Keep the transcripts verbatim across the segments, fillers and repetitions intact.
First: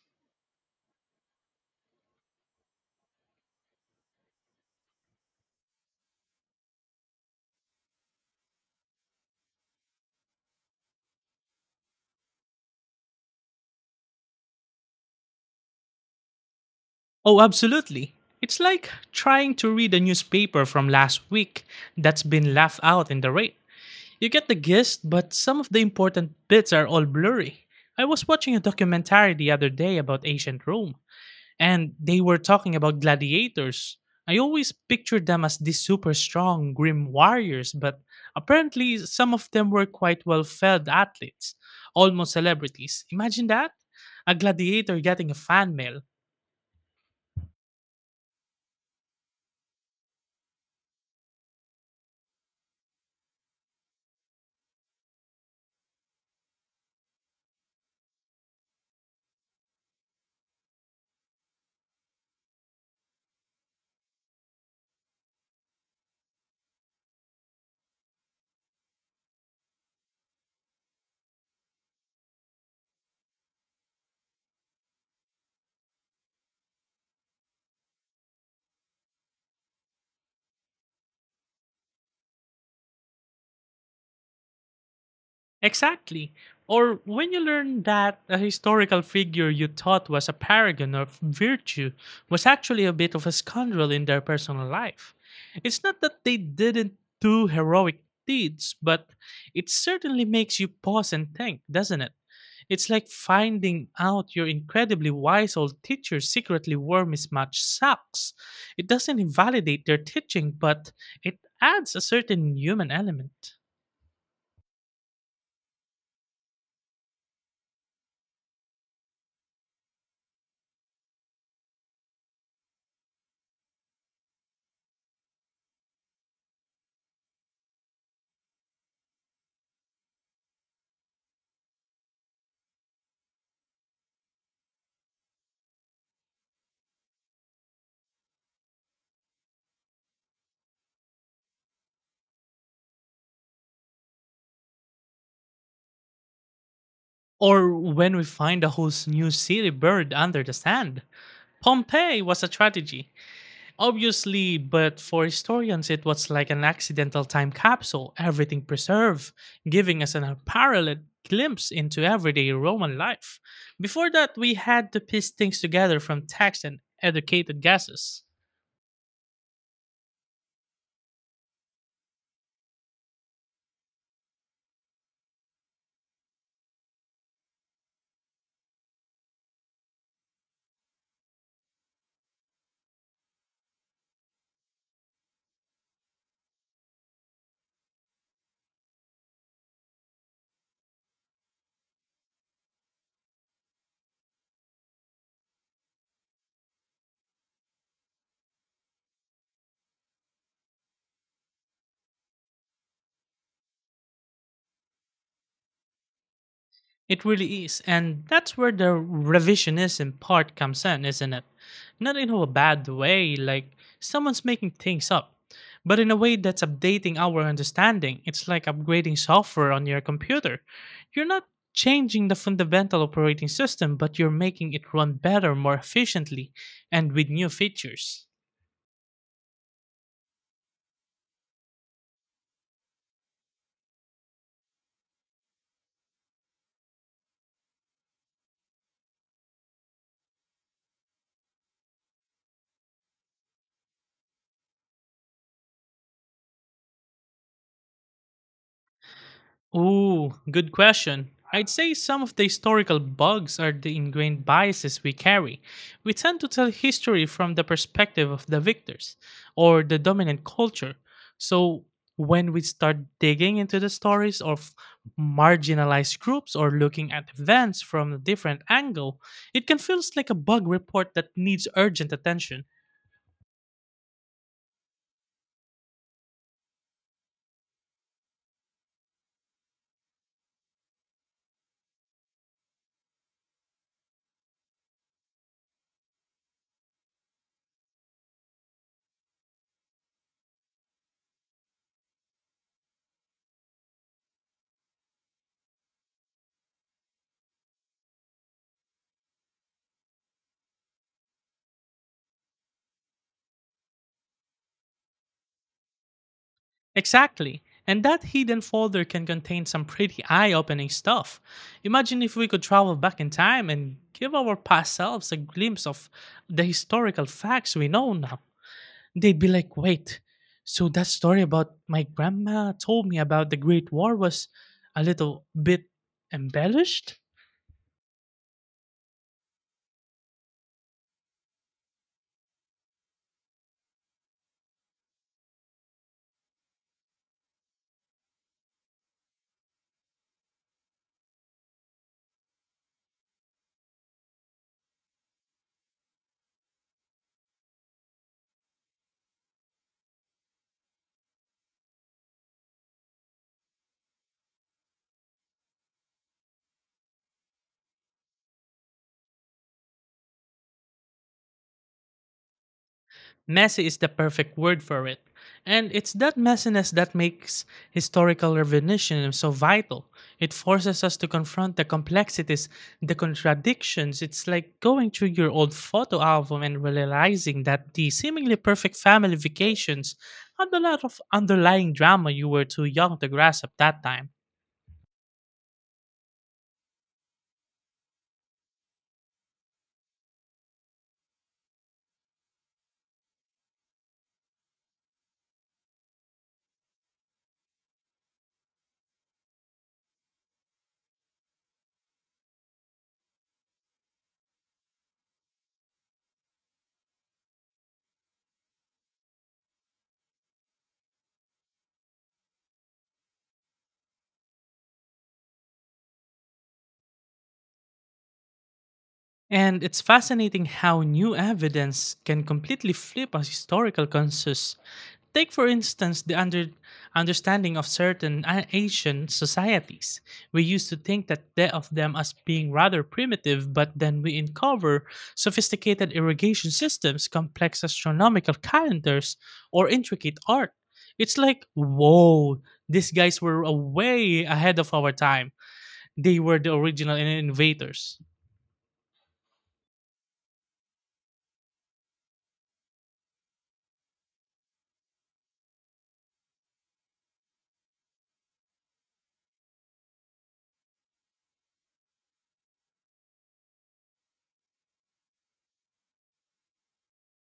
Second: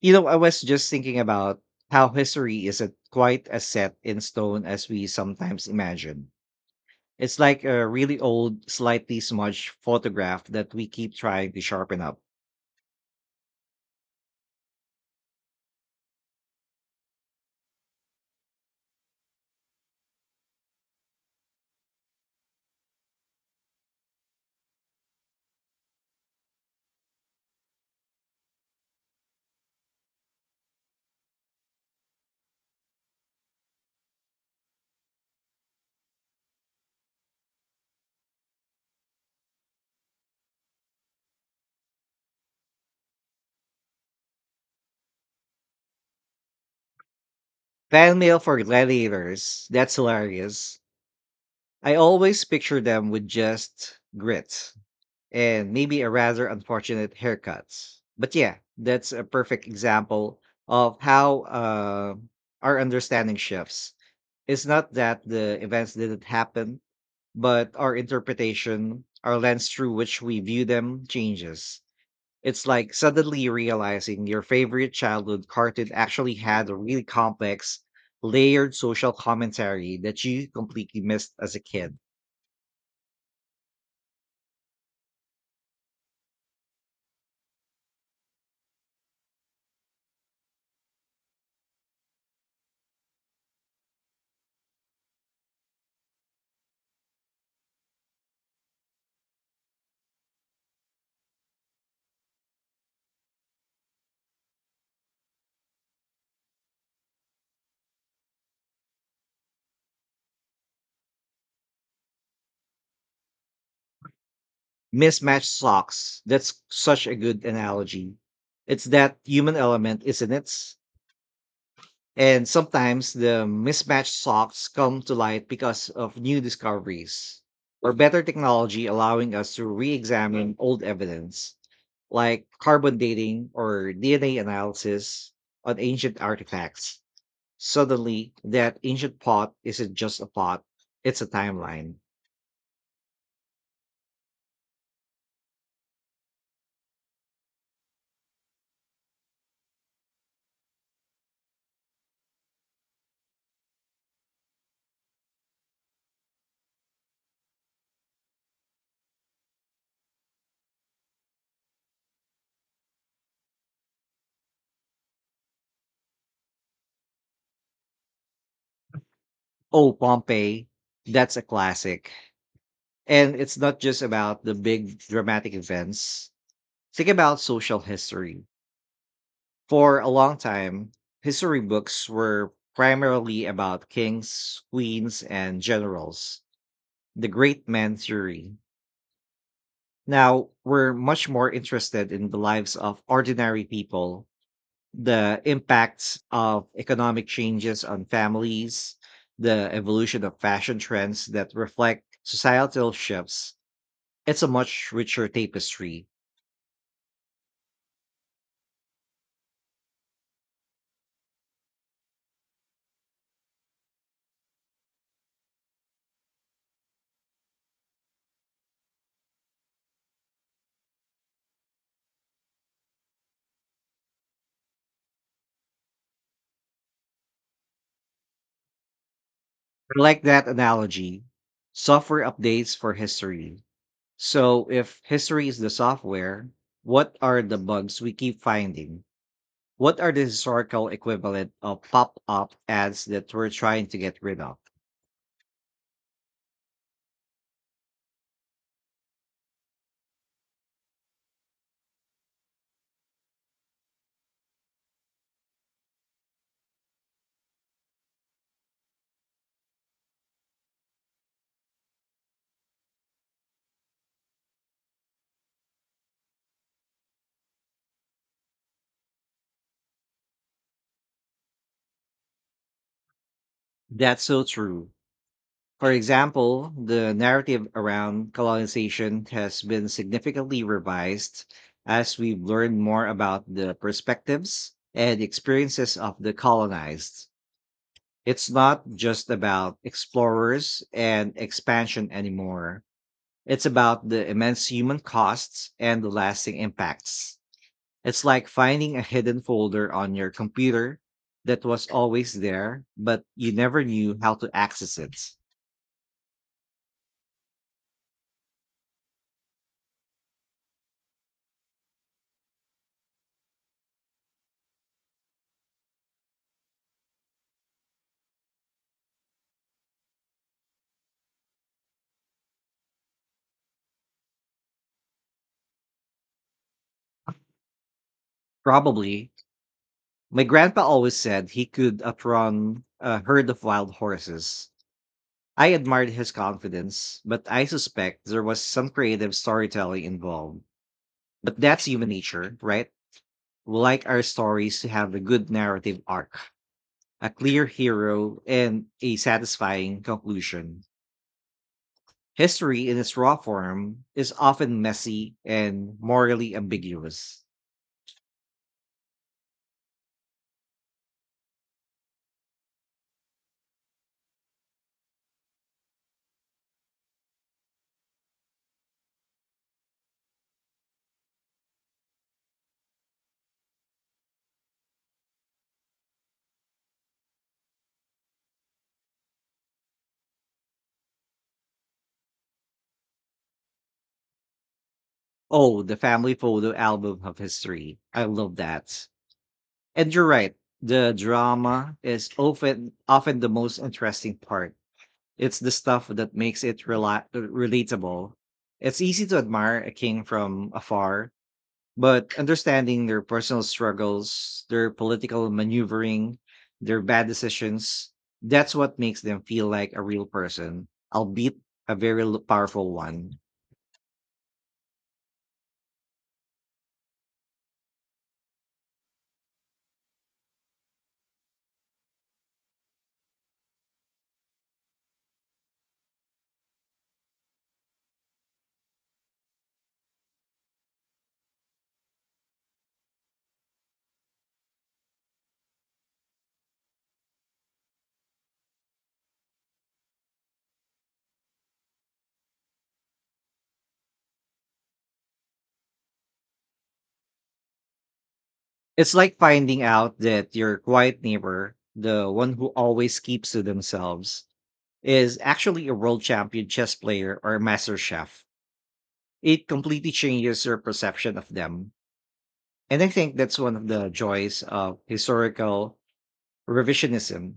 You know, I was just thinking about how history isn't quite as set in stone as we sometimes imagine. It's like a really old, slightly smudged photograph that we keep trying to sharpen up. Oh, absolutely. It's like trying to read a newspaper from last week that's been left out in the rain. You get the gist, but some of the important bits are all blurry. I was watching a documentary the other day about ancient Rome, and they were talking about gladiators. I always pictured them as these super strong, grim warriors, but apparently some of them were quite well fed athletes, almost celebrities. Imagine that? A gladiator getting a fan mail. Fan mail for gladiators. That's hilarious. I always picture them with just grit and maybe a rather unfortunate haircuts. But yeah, that's a perfect example of how uh, our understanding shifts. It's not that the events didn't happen, but our interpretation, our lens through which we view them, changes. It's like suddenly realizing your favorite childhood cartoon actually had a really complex, layered social commentary that you completely missed as a kid. Exactly. Or when you learn that a historical figure you thought was a paragon of virtue was actually a bit of a scoundrel in their personal life. It's not that they didn't do heroic deeds, but it certainly makes you pause and think, doesn't it? It's like finding out your incredibly wise old teacher secretly wore mismatched socks. It doesn't invalidate their teaching, but it adds a certain human element. Mismatched socks. That's such a good analogy. It's that human element, isn't it? And sometimes the mismatched socks come to light because of new discoveries or better technology allowing us to re examine old evidence, like carbon dating or D N A analysis on ancient artifacts. Suddenly, that ancient pot isn't just a pot, it's a timeline. Or when we find a whole new city buried under the sand. Pompeii was a tragedy, obviously, but for historians, it was like an accidental time capsule, everything preserved, giving us an unparalleled glimpse into everyday Roman life. Before that, we had to piece things together from text and educated guesses. Oh, Pompeii, that's a classic. And it's not just about the big dramatic events. Think about social history. For a long time, history books were primarily about kings, queens, and generals, the great man theory. Now, we're much more interested in the lives of ordinary people, the impacts of economic changes on families, the evolution of fashion trends that reflect societal shifts. It's a much richer tapestry. It really is. And that's where the revisionism part comes in, isn't it? Not in a bad way, like someone's making things up, but in a way that's updating our understanding. It's like upgrading software on your computer. You're not changing the fundamental operating system, but you're making it run better, more efficiently, and with new features. I like that analogy. Software updates for history. So, if history is the software, what are the bugs we keep finding? What are the historical equivalent of pop up ads that we're trying to get rid of? Ooh, good question. I'd say some of the historical bugs are the ingrained biases we carry. We tend to tell history from the perspective of the victors or the dominant culture. So when we start digging into the stories of marginalized groups or looking at events from a different angle, it can feel like a bug report that needs urgent attention. That's so true. For example, the narrative around colonization has been significantly revised as we've learned more about the perspectives and experiences of the colonized. It's not just about explorers and expansion anymore. It's about the immense human costs and the lasting impacts. It's like finding a hidden folder on your computer that was always there, but you never knew how to access it. Exactly. And that hidden folder can contain some pretty eye opening stuff. Imagine if we could travel back in time and give our past selves a glimpse of the historical facts we know now. They'd be like, wait, so that story about my grandma told me about the Great War was a little bit embellished? Probably, my grandpa always said he could outrun a herd of wild horses. I admired his confidence, but I suspect there was some creative storytelling involved. But that's human nature, right? We like our stories to have a good narrative arc, a clear hero, and a satisfying conclusion. History in its raw form is often messy and morally ambiguous. Messy is the perfect word for it. And it's that messiness that makes historical revisionism so vital. It forces us to confront the complexities, the contradictions. It's like going through your old photo album and realizing that the seemingly perfect family vacations had a lot of underlying drama you were too young to grasp at that time. Oh, the family photo album of history. I love that. And you're right. The drama is often often the most interesting part. It's the stuff that makes it rela- relatable. It's easy to admire a king from afar, but understanding their personal struggles, their political maneuvering, their bad decisions, that's what makes them feel like a real person, albeit a very l- powerful one. And it's fascinating how new evidence can completely flip a historical consensus. Take, for instance, the under, understanding of certain a- Asian societies. We used to think that the- of them as being rather primitive, but then we uncover sophisticated irrigation systems, complex astronomical calendars, or intricate art. It's like, whoa, these guys were uh, way ahead of our time. They were the original innovators. It's like finding out that your quiet neighbor, the one who always keeps to themselves, is actually a world champion chess player or a master chef. It completely changes your perception of them. And I think that's one of the joys of historical revisionism.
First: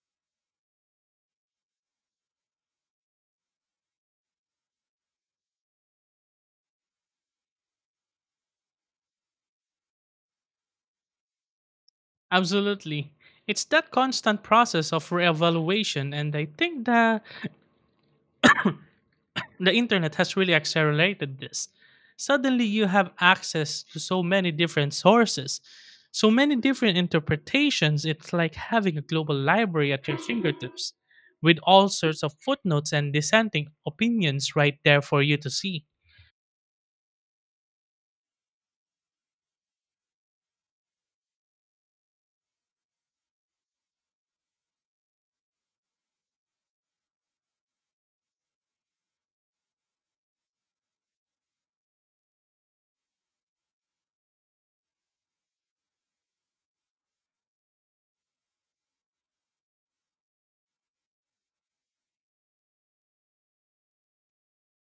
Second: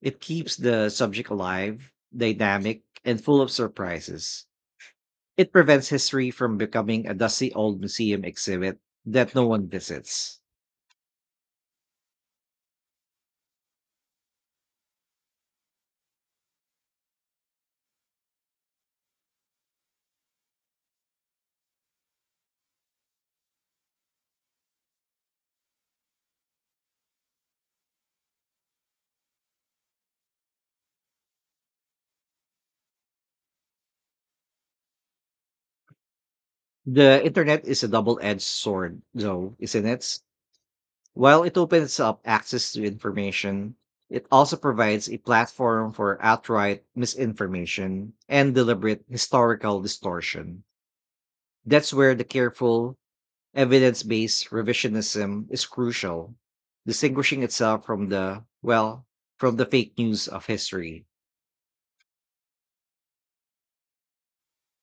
It keeps the subject alive, dynamic, and full of surprises. It prevents history from becoming a dusty old museum exhibit that no one visits. Absolutely. It's that constant process of reevaluation, and I think that the internet has really accelerated this. Suddenly, you have access to so many different sources, so many different interpretations. It's like having a global library at your fingertips with all sorts of footnotes and dissenting opinions right there for you to see. The internet is a double edged sword, though, isn't it? While it opens up access to information, it also provides a platform for outright misinformation and deliberate historical distortion. That's where the careful, evidence based revisionism is crucial, distinguishing itself from the, well, from the fake news of history.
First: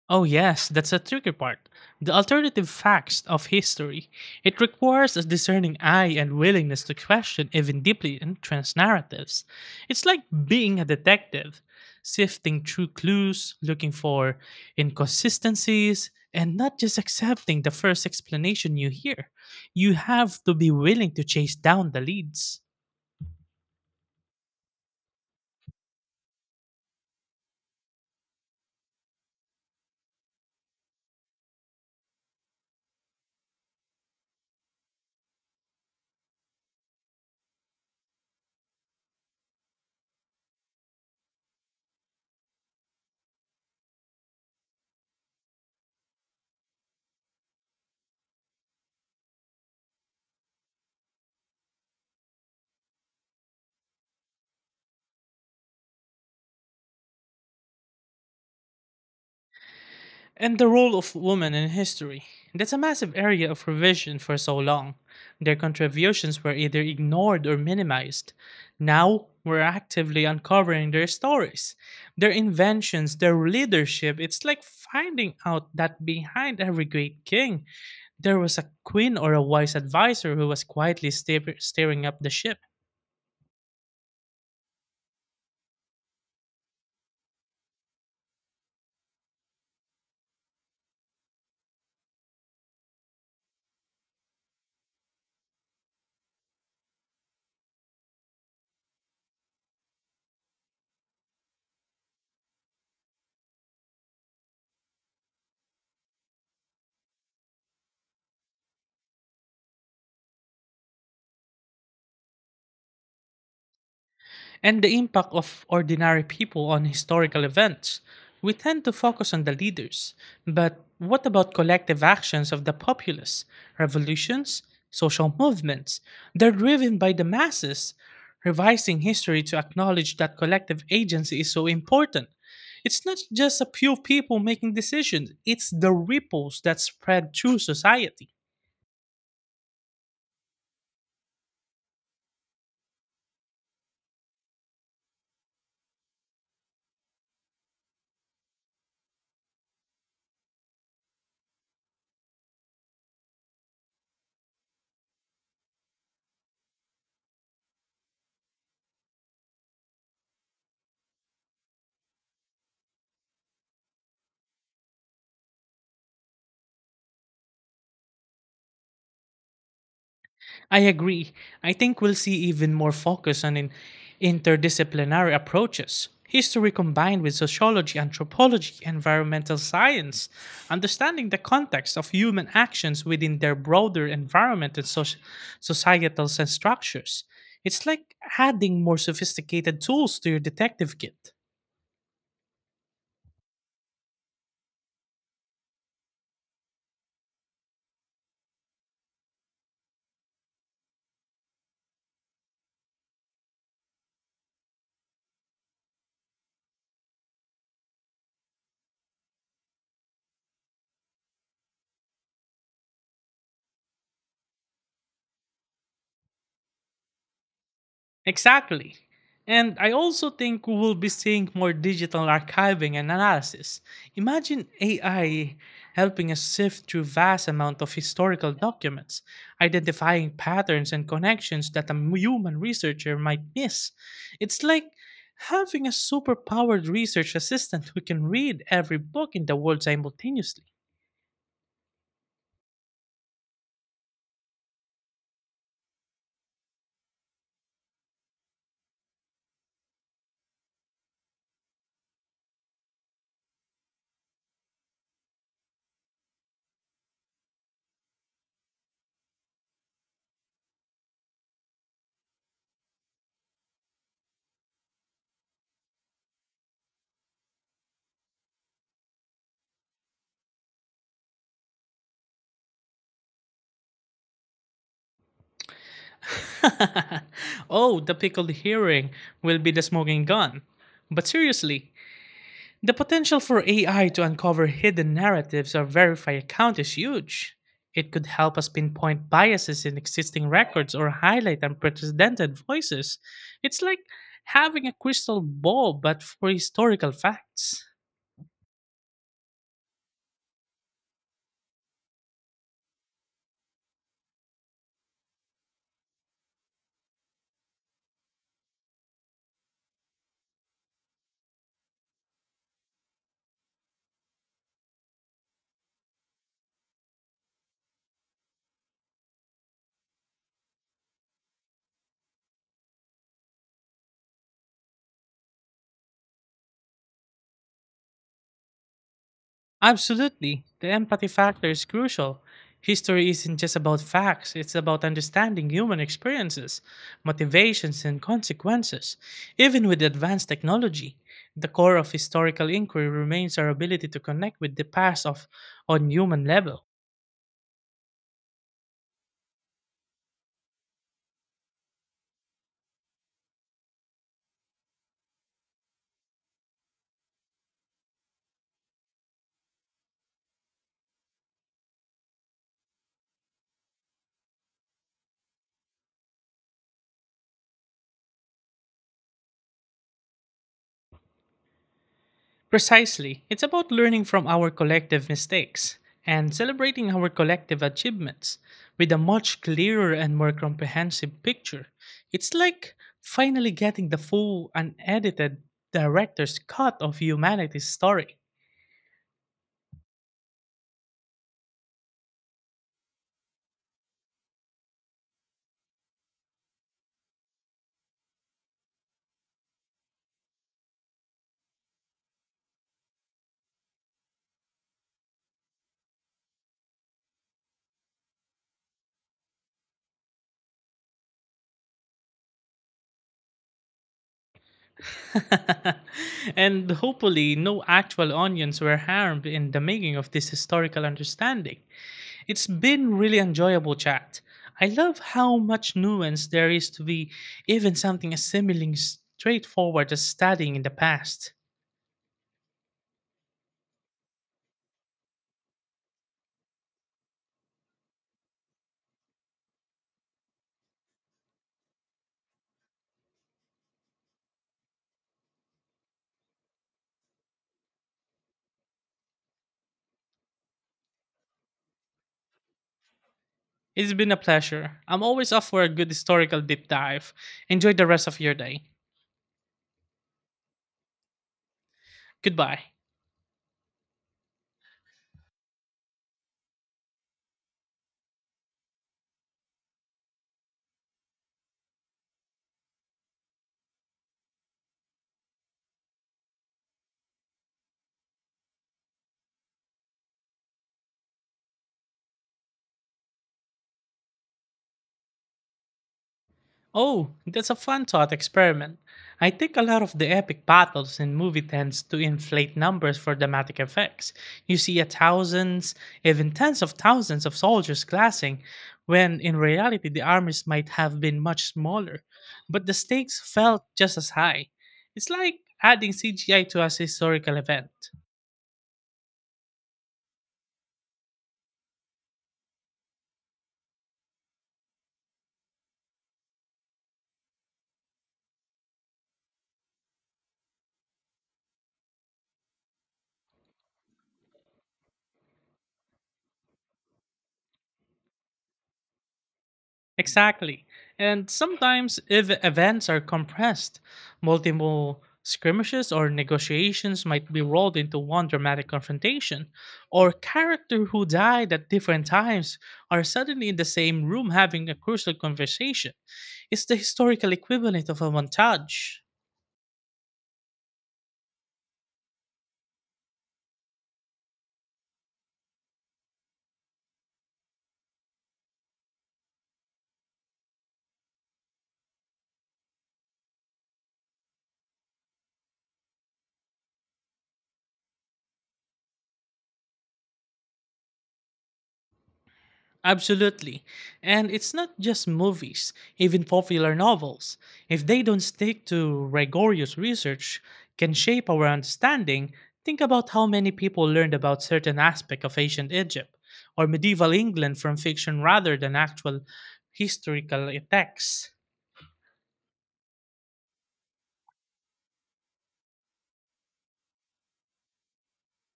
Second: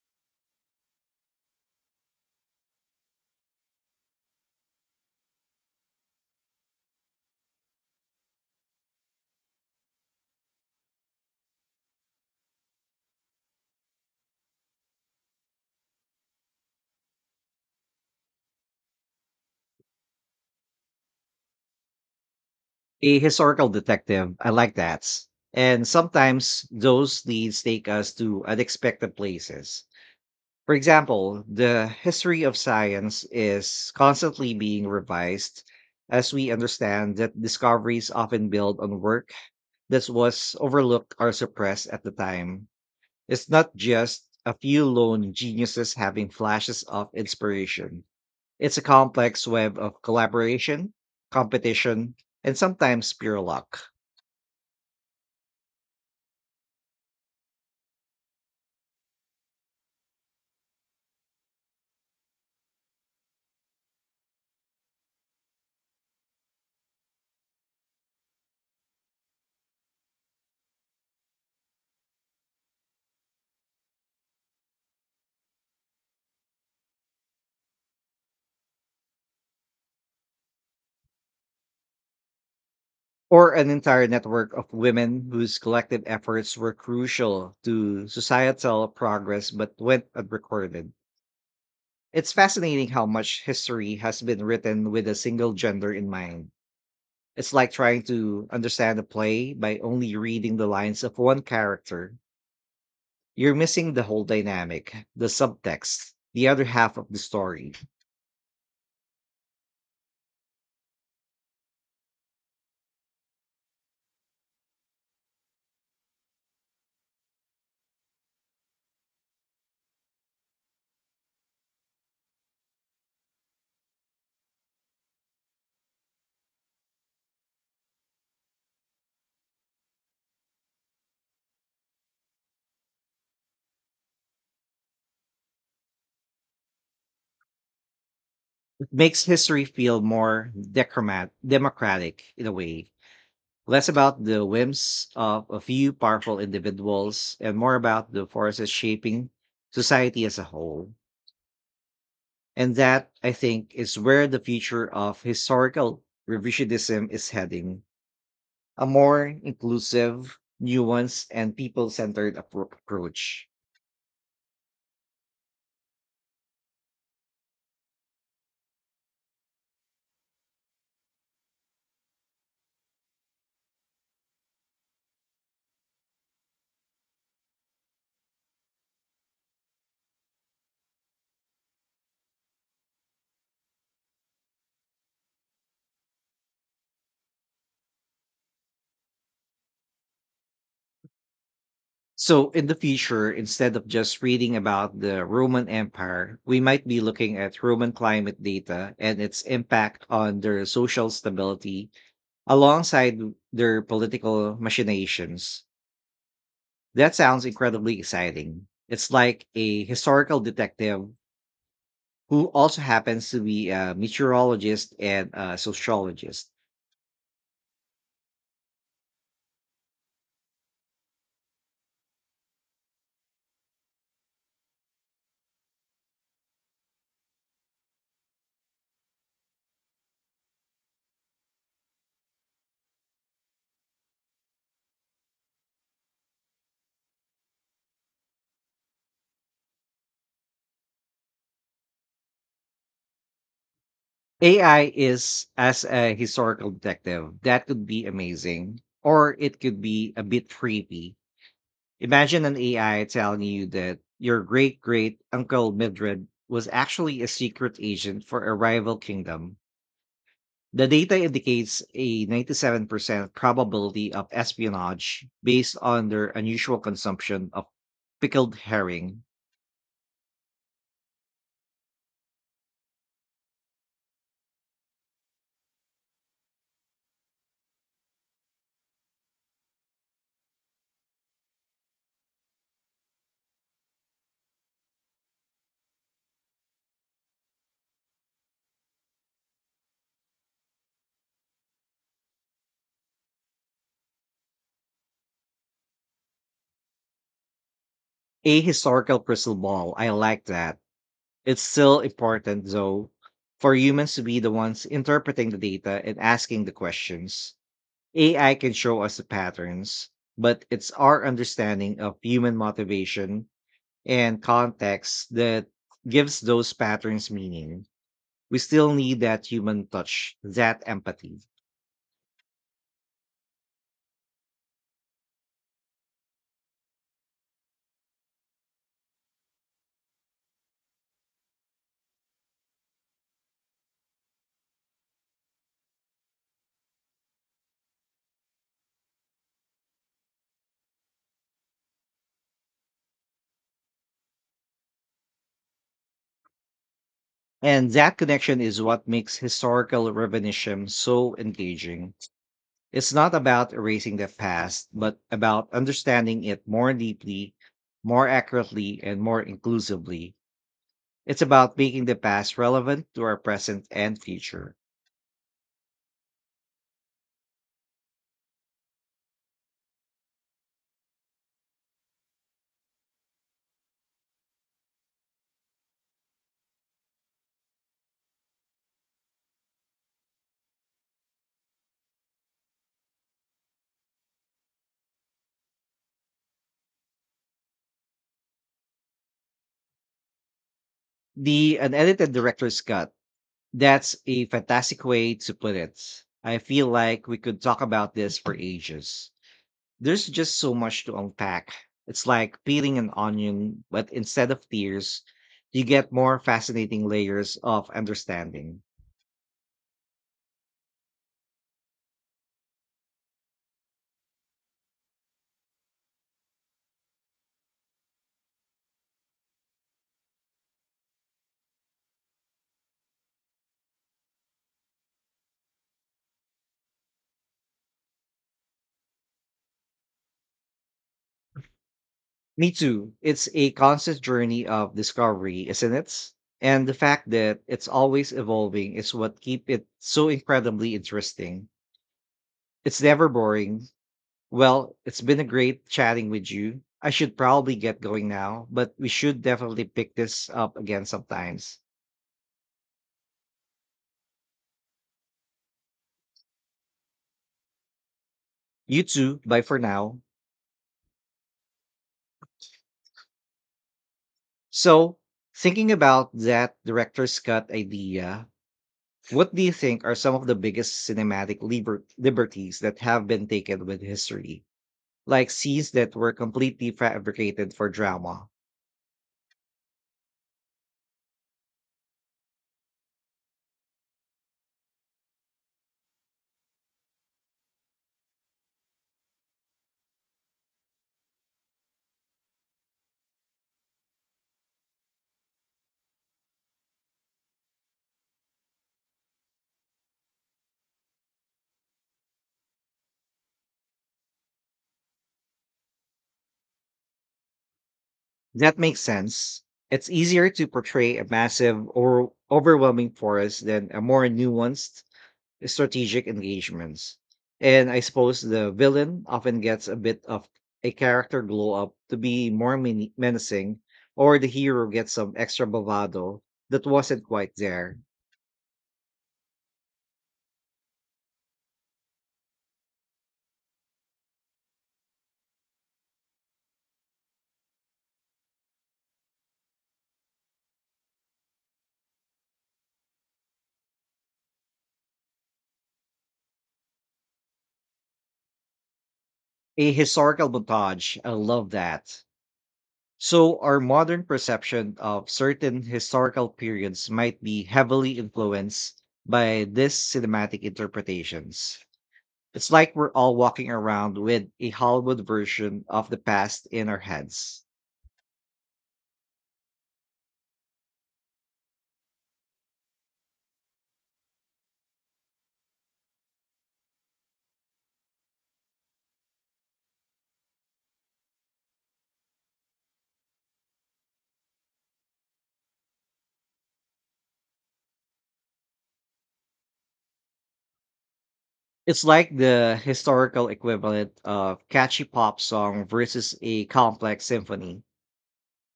Oh, yes, that's the tricky part. The alternative facts of history. It requires a discerning eye and willingness to question even deeply entrenched narratives. It's like being a detective, sifting through clues, looking for inconsistencies, and not just accepting the first explanation you hear. You have to be willing to chase down the leads. A historical detective, I like that. And sometimes those leads take us to unexpected places. For example, the history of science is constantly being revised as we understand that discoveries often build on work that was overlooked or suppressed at the time. It's not just a few lone geniuses having flashes of inspiration. It's a complex web of collaboration, competition, and sometimes pure luck, And the role of women in history. That's a massive area of revision for so long. Their contributions were either ignored or minimized. Now, we're actively uncovering their stories, their inventions, their leadership. It's like finding out that behind every great king there was a queen or a wise adviser who was quietly steer- steering up the ship. or an entire network of women whose collective efforts were crucial to societal progress but went unrecorded. It's fascinating how much history has been written with a single gender in mind. It's like trying to understand a play by only reading the lines of one character. You're missing the whole dynamic, the subtext, the other half of the story. And the impact of ordinary people on historical events. We tend to focus on the leaders, but what about collective actions of the populace? Revolutions, social movements, they're driven by the masses. Revising history to acknowledge that collective agency is so important. It's not just a few people making decisions, it's the ripples that spread through society. It makes history feel more decromat- democratic in a way, less about the whims of a few powerful individuals and more about the forces shaping society as a whole. And that, I think, is where the future of historical revisionism is heading, a more inclusive, nuanced, and people centered appro- approach. I agree. I think we'll see even more focus on in- interdisciplinary approaches. History combined with sociology, anthropology, environmental science, understanding the context of human actions within their broader environment and soci- societal sen- structures. It's like adding more sophisticated tools to your detective kit. So, in the future, instead of just reading about the Roman Empire, we might be looking at Roman climate data and its impact on their social stability alongside their political machinations. That sounds incredibly exciting. It's like a historical detective who also happens to be a meteorologist and a sociologist. Exactly. And I also think we will be seeing more digital archiving and analysis. Imagine A I helping us sift through vast amount of historical documents, identifying patterns and connections that a m- human researcher might miss. It's like having a superpowered research assistant who can read every book in the world simultaneously. A I is as a historical detective. That could be amazing, or it could be a bit creepy. Imagine an A I telling you that your great great uncle Mildred was actually a secret agent for a rival kingdom. The data indicates a ninety-seven percent probability of espionage based on their unusual consumption of pickled herring. Oh, the pickled herring will be the smoking gun. But seriously, the potential for A I to uncover hidden narratives or verify accounts is huge. It could help us pinpoint biases in existing records or highlight unprecedented voices. It's like having a crystal ball, but for historical facts. A historical crystal ball. I like that. It's still important, though, for humans to be the ones interpreting the data and asking the questions. A I can show us the patterns, but it's our understanding of human motivation and context that gives those patterns meaning. We still need that human touch, that empathy. Absolutely. The empathy factor is crucial. History isn't just about facts, it's about understanding human experiences, motivations, and consequences. Even with advanced technology, the core of historical inquiry remains our ability to connect with the past of, on human level. And that connection is what makes historical reminiscence so engaging. It's not about erasing the past, but about understanding it more deeply, more accurately, and more inclusively. It's about making the past relevant to our present and future. Precisely. It's about learning from our collective mistakes and celebrating our collective achievements with a much clearer and more comprehensive picture. It's like finally getting the full, unedited director's cut of humanity's story. The unedited director's cut. That's a fantastic way to put it. I feel like we could talk about this for ages. There's just so much to unpack. It's like peeling an onion, but instead of tears, you get more fascinating layers of understanding. And hopefully, no actual onions were harmed in the making of this historical understanding. It's been really enjoyable chat. I love how much nuance there is to be even something as seemingly straightforward as studying in the past. Me too. It's a constant journey of discovery, isn't it? And the fact that it's always evolving is what keep it so incredibly interesting. It's never boring. Well, it's been a great chatting with you. I should probably get going now, but we should definitely pick this up again sometimes. It's been a pleasure. I'm always up for a good historical deep dive. Enjoy the rest of your day. You too, bye for now. Goodbye. So, thinking about that director's cut idea, what do you think are some of the biggest cinematic liber- liberties that have been taken with history? Like scenes that were completely fabricated for drama. Oh, that's a fun thought experiment. I think a lot of the epic battles in movie tends to inflate numbers for dramatic effects. You see a thousands, even tens of thousands of soldiers clashing, when in reality the armies might have been much smaller, but the stakes felt just as high. It's like adding C G I to a historical event. That makes sense. It's easier to portray a massive or overwhelming forest than a more nuanced strategic engagements. And I suppose the villain often gets a bit of a character glow up to be more men- menacing, or the hero gets some extra bravado that wasn't quite there. Exactly. And sometimes if events are compressed, multiple skirmishes or negotiations might be rolled into one dramatic confrontation, or character who died at different times are suddenly in the same room having a crucial conversation. It's the historical equivalent of a montage. A historical montage, I love that. So, our modern perception of certain historical periods might be heavily influenced by these cinematic interpretations. It's like we're all walking around with a Hollywood version of the past in our heads. Absolutely. And it's not just movies, even popular novels, if they don't stick to rigorous research, can shape our understanding. Think about how many people learned about certain aspect of ancient Egypt or medieval England from fiction rather than actual historical attacks It's like the historical equivalent of catchy pop song versus a complex symphony.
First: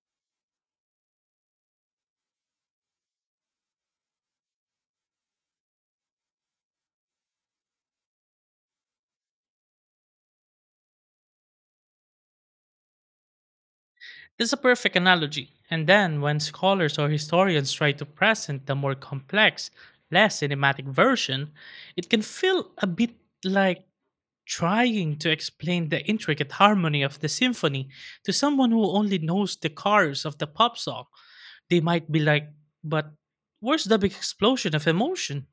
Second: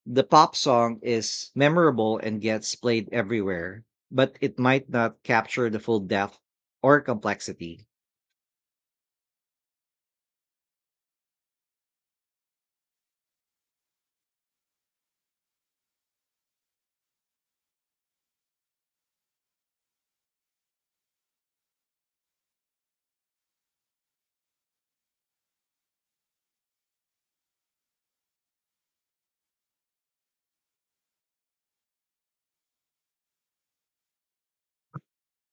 The pop song is memorable and gets played everywhere, but it might not capture the full depth or complexity. is a perfect analogy. And then, when scholars or historians try to present the more complex, less cinematic version, it can feel a bit like trying to explain the intricate harmony of the symphony to someone who only knows the chorus of the pop song, they might be like, but where's the big explosion of emotion?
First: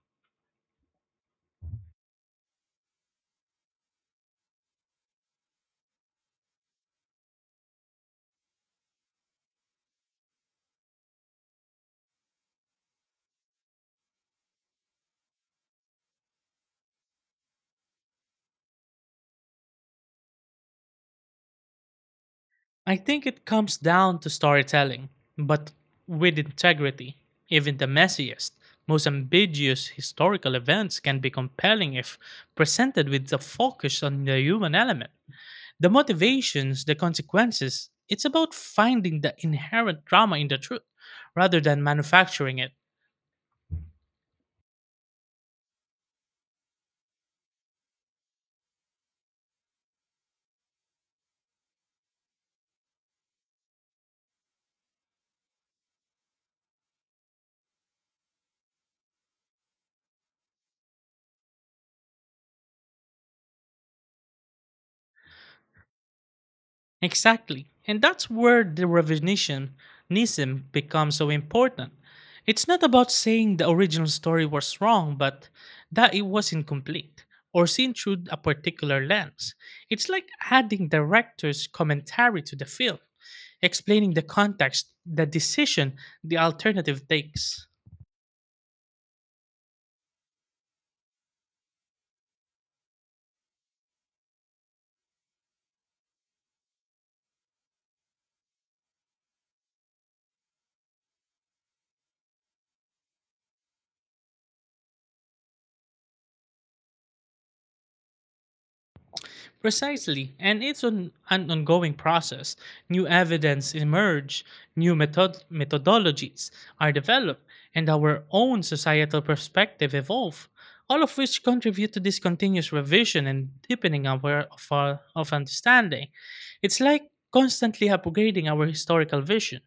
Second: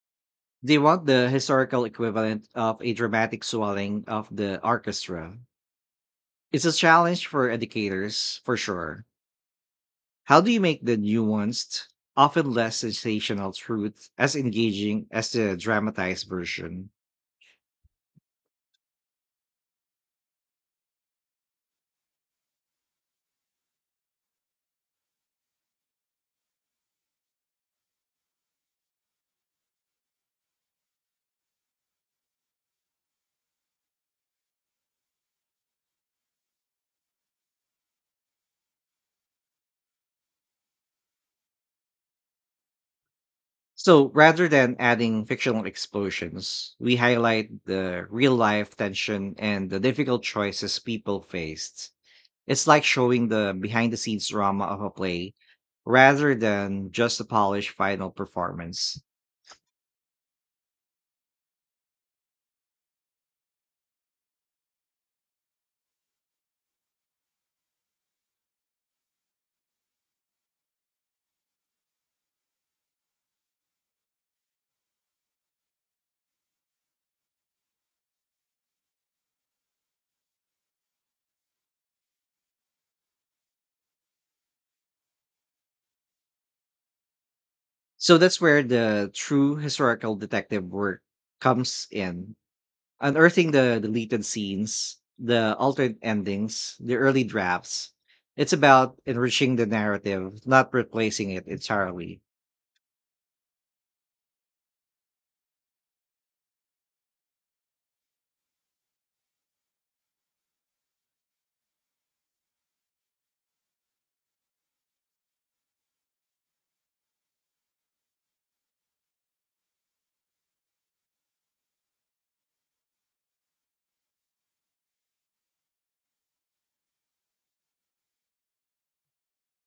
They want the historical equivalent of a dramatic swelling of the orchestra. It's a challenge for educators, for sure. How do you make the nuanced, often less sensational truth as engaging as the dramatized version? I think it comes down to storytelling, but with integrity. Even the messiest, most ambiguous historical events can be compelling if presented with the focus on the human element. The motivations, the consequences, it's about finding the inherent drama in the truth rather than manufacturing it. So rather than adding fictional explosions, we highlight the real life tension and the difficult choices people faced. It's like showing the behind the scenes drama of a play rather than just a polished final performance. Exactly. And that's where the revisionism becomes so important. It's not about saying the original story was wrong, but that it was incomplete or seen through a particular lens. It's like adding director's commentary to the film, explaining the context, the decision the alternative takes. So that's where the true historical detective work comes in, unearthing the deleted scenes, the altered endings, the early drafts. It's about enriching the narrative, not replacing it entirely. Precisely, and it's an, an ongoing process. New evidence emerge, new method- methodologies are developed, and our own societal perspective evolve, all of which contribute to this continuous revision and deepening our, of our of understanding. It's like constantly upgrading our historical vision.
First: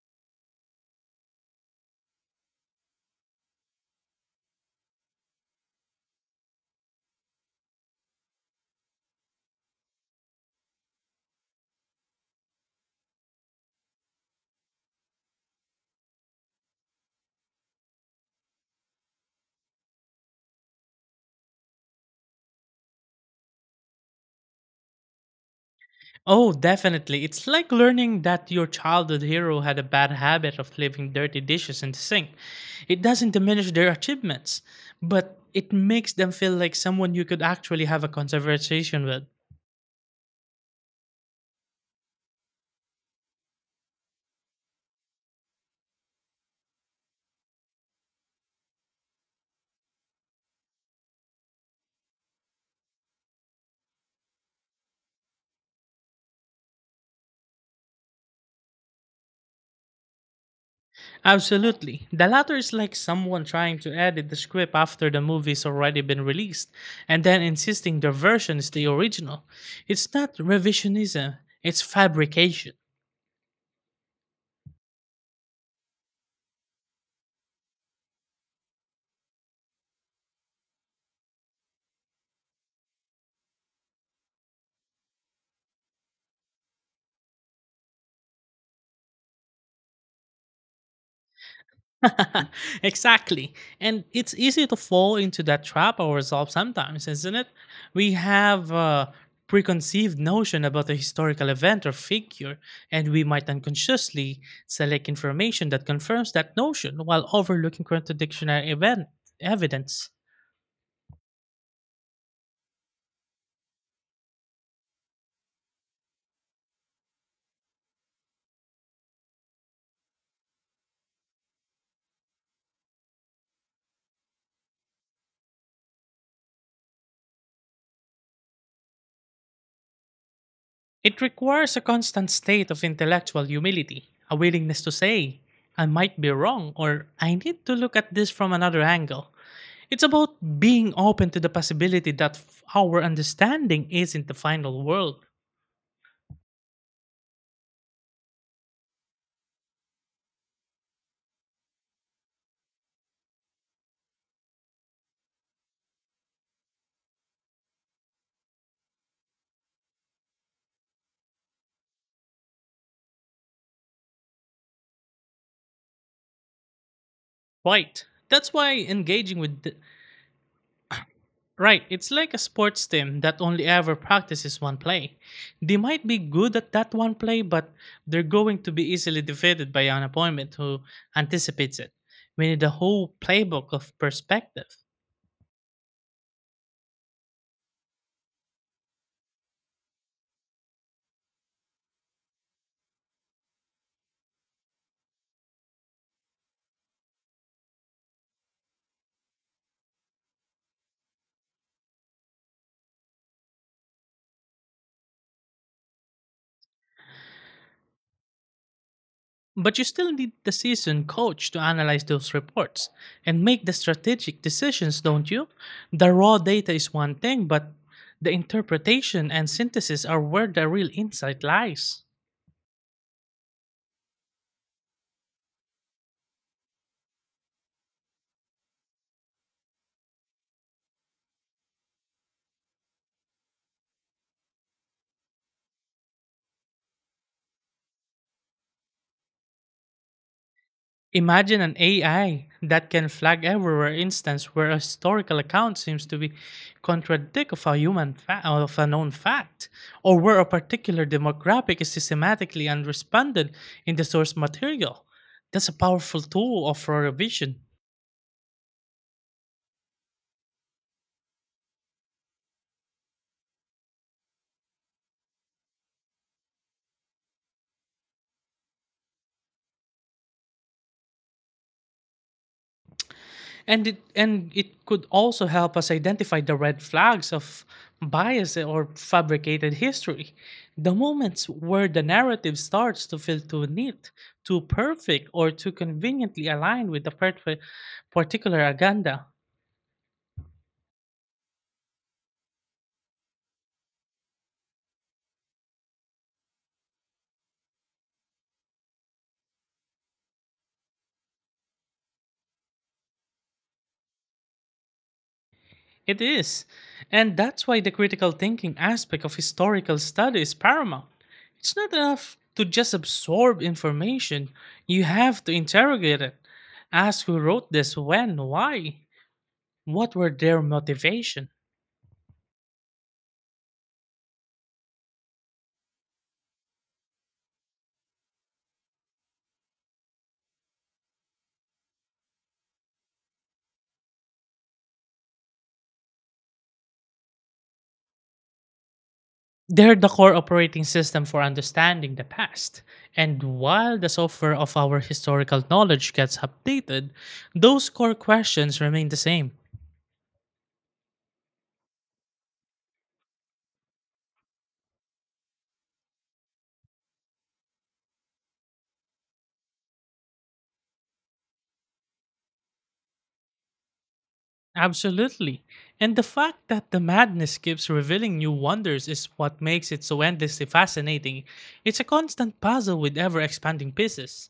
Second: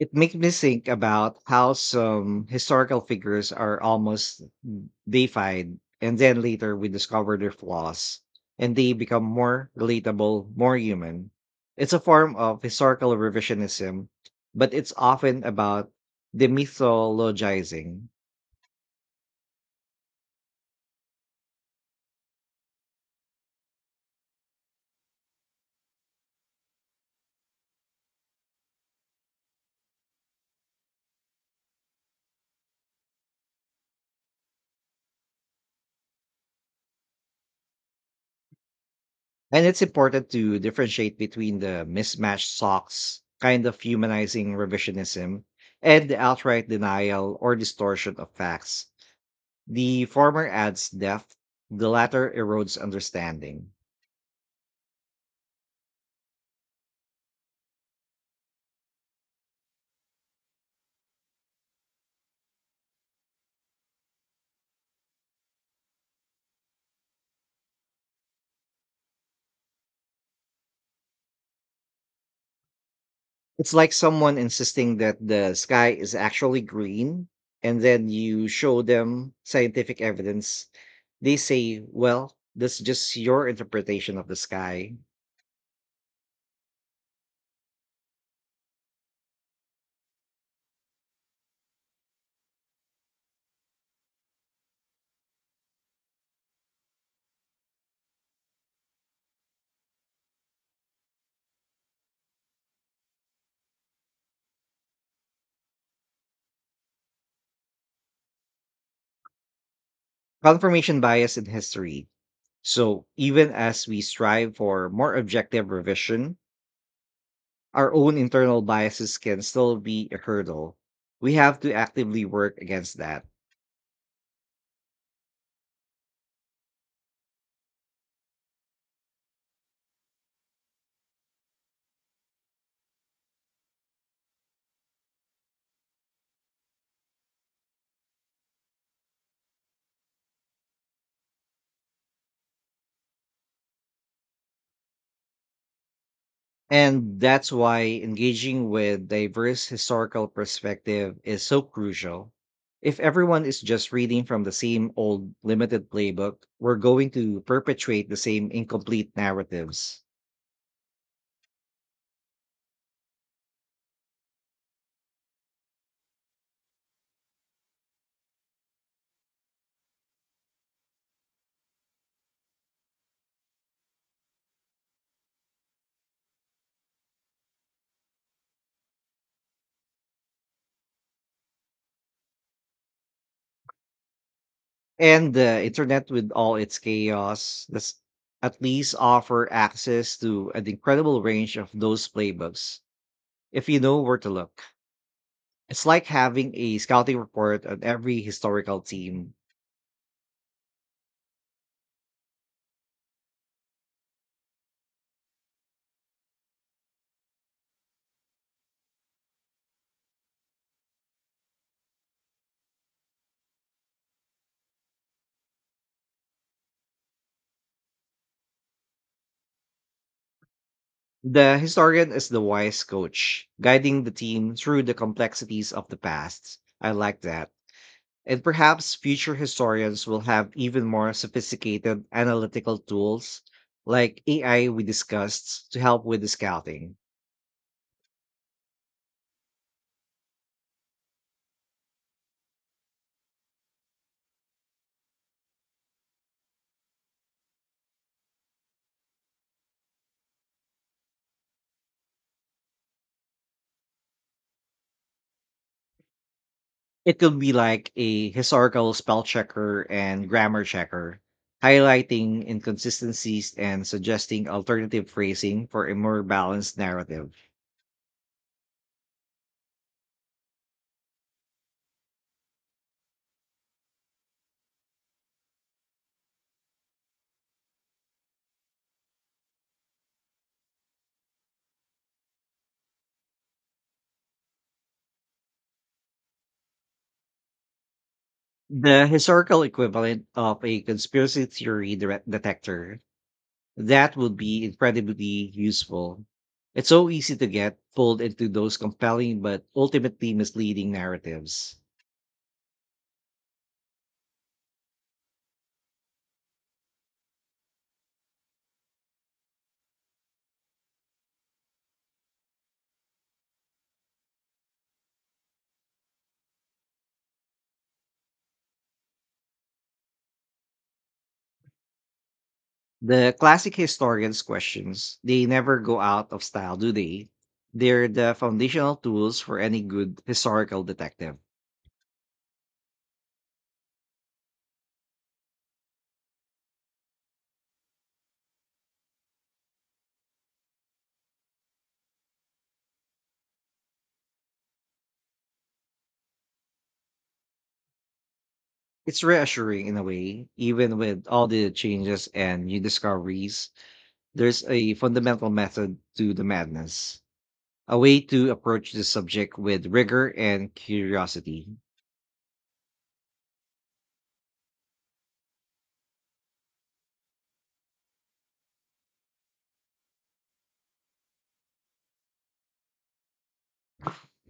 It makes me think about how some historical figures are almost they find and then later we discover their flaws and they become more relatable, more human. It's a form of historical revisionism, but it's often about demythologizing. Oh, definitely. It's like learning that your childhood hero had a bad habit of leaving dirty dishes in the sink. It doesn't diminish their achievements, but it makes them feel like someone you could actually have a conversation with. And it's important to differentiate between the mismatched socks kind of humanizing revisionism and the outright denial or distortion of facts. The former adds depth, the latter erodes understanding. Absolutely. The latter is like someone trying to edit the script after the movie's already been released and then insisting their version is the original. It's not revisionism, it's fabrication. It's like someone insisting that the sky is actually green, and then you show them scientific evidence. They say, well, that's just your interpretation of the sky. Exactly. And it's easy to fall into that trap ourselves sometimes, isn't it? We have a preconceived notion about a historical event or figure, and we might unconsciously select information that confirms that notion while overlooking contradictionary event evidence. Confirmation bias in history. So, even as we strive for more objective revision, our own internal biases can still be a hurdle. We have to actively work against that. It requires a constant state of intellectual humility, a willingness to say, I might be wrong, or I need to look at this from another angle. It's about being open to the possibility that f- our understanding isn't the final world. And that's why engaging with diverse historical perspective is so crucial. If everyone is just reading from the same old limited playbook, we're going to perpetuate the same incomplete narratives. Right. That's why engaging with th- Right, it's like a sports team that only ever practices one play. They might be good at that one play, but they're going to be easily defeated by an opponent who anticipates it. We need a whole playbook of perspective. And the internet, with all its chaos, does at least offer access to an incredible range of those playbooks if you know where to look. It's like having a scouting report on every historical team. But you still need the seasoned coach to analyze those reports and make the strategic decisions, don't you? The raw data is one thing, but the interpretation and synthesis are where the real insight The lies. historian is the wise coach, guiding the team through the complexities of the past. I like that. And perhaps future historians will have even more sophisticated analytical tools like A I we discussed to help with the scouting. Imagine an A I that can flag everywhere instance where a historical account seems to be contradictory of a human fa- of a known fact, or where a particular demographic is systematically unresponded in the source material. That's a powerful tool of for It could be revision. like a historical spell checker and grammar checker, highlighting inconsistencies and suggesting alternative phrasing for a more balanced narrative. and it and it could also help us identify the red flags of bias or fabricated history, the moments where the narrative starts to feel too neat, too perfect, or too conveniently aligned with the perfe- particular The agenda. historical equivalent of a conspiracy theory dire- detector, that would be incredibly useful. It's so easy to get pulled into those compelling but ultimately misleading narratives. It is, and that's why the critical thinking aspect of historical study is paramount. It's not enough to just absorb information, you have to interrogate it, ask who wrote this, when, why. What were their motivation? The classic historians' questions, they never go out of style, do they? They're the foundational tools for any good historical detective. They're the core operating system for understanding the past. And while the software of our historical knowledge gets updated, those core questions remain the It's same. reassuring in a way, even with all the changes and new discoveries, there's a fundamental method to the madness, a way to approach the subject with rigor and curiosity. Absolutely. And the fact that the madness keeps revealing new wonders is what makes it so endlessly fascinating. It's a constant puzzle with ever expanding pieces.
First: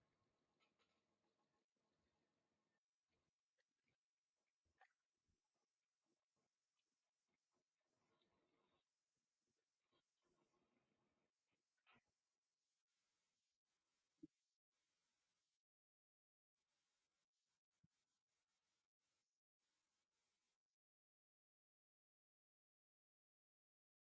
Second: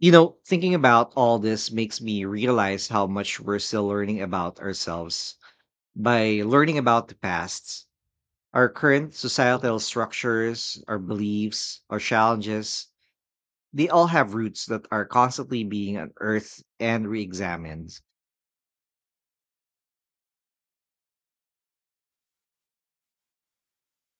You know, thinking about all this makes me realize how much we're still learning about ourselves by learning about the past, our current societal structures, our beliefs, our challenges, they all have roots that are constantly being unearthed and re examined.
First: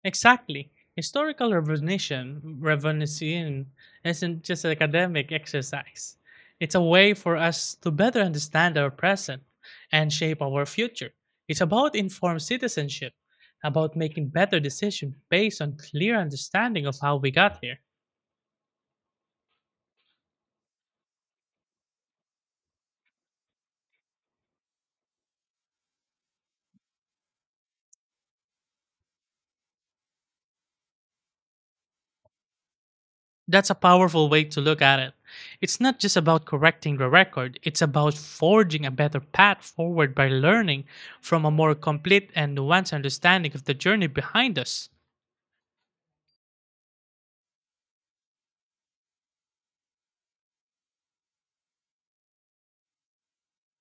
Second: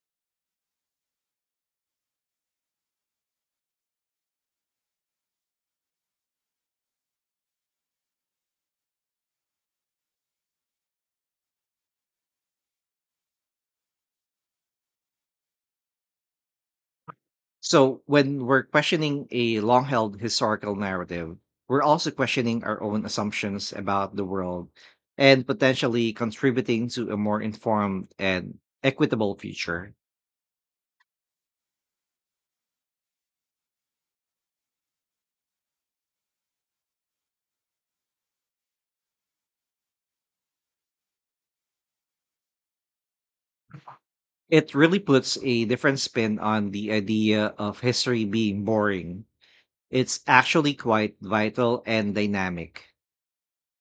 Exactly. Historical revisionism, revisionism isn't just an academic exercise. It's a way for us to better understand our present and shape our future. It's about informed citizenship, about making better decisions based on clear understanding of how we got here. So, when we're questioning a long held historical narrative, we're also questioning our own assumptions about the world and potentially contributing to a more informed and equitable future. That's a powerful way to look at it. It's not just about correcting the record, it's about forging a better path forward by learning from a more complete and nuanced understanding of the journey behind It us. really puts a different spin on the idea of history being boring. It's actually quite vital and dynamic.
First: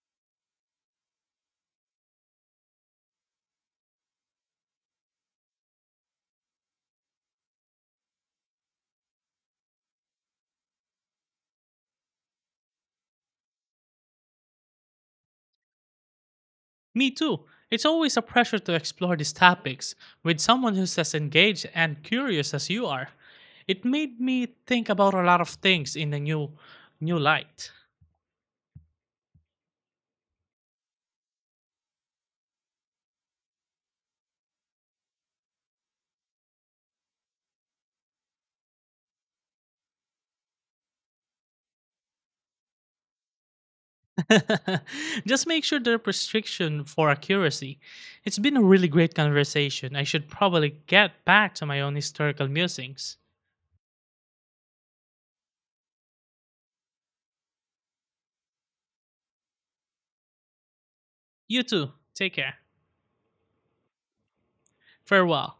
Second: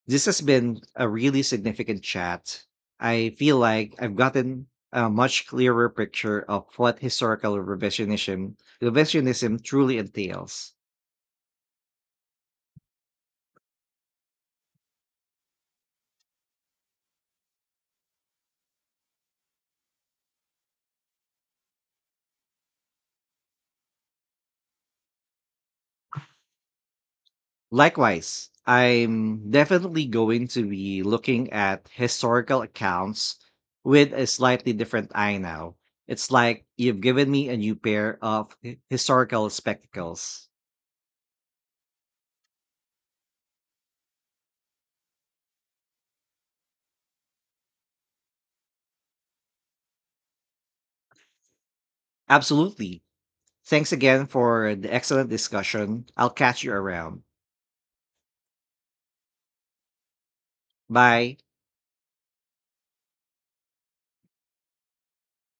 This has been a really significant chat. I feel like I've gotten a much clearer picture of what historical revisionism revisionism truly entails. Me too. It's always a pleasure to explore these topics with someone who's as engaged and curious as you are. It made me think about a lot of things in a new new light. Likewise, I'm definitely going to be looking at historical accounts with a slightly different eye now. It's like you've given me a new pair of hi- historical spectacles. Just make sure the restriction for accuracy. It's been a really great conversation. I should probably get back to my own historical Absolutely. musings. Thanks again for the excellent discussion. I'll catch you around. Bye. You too. Take care. Farewell.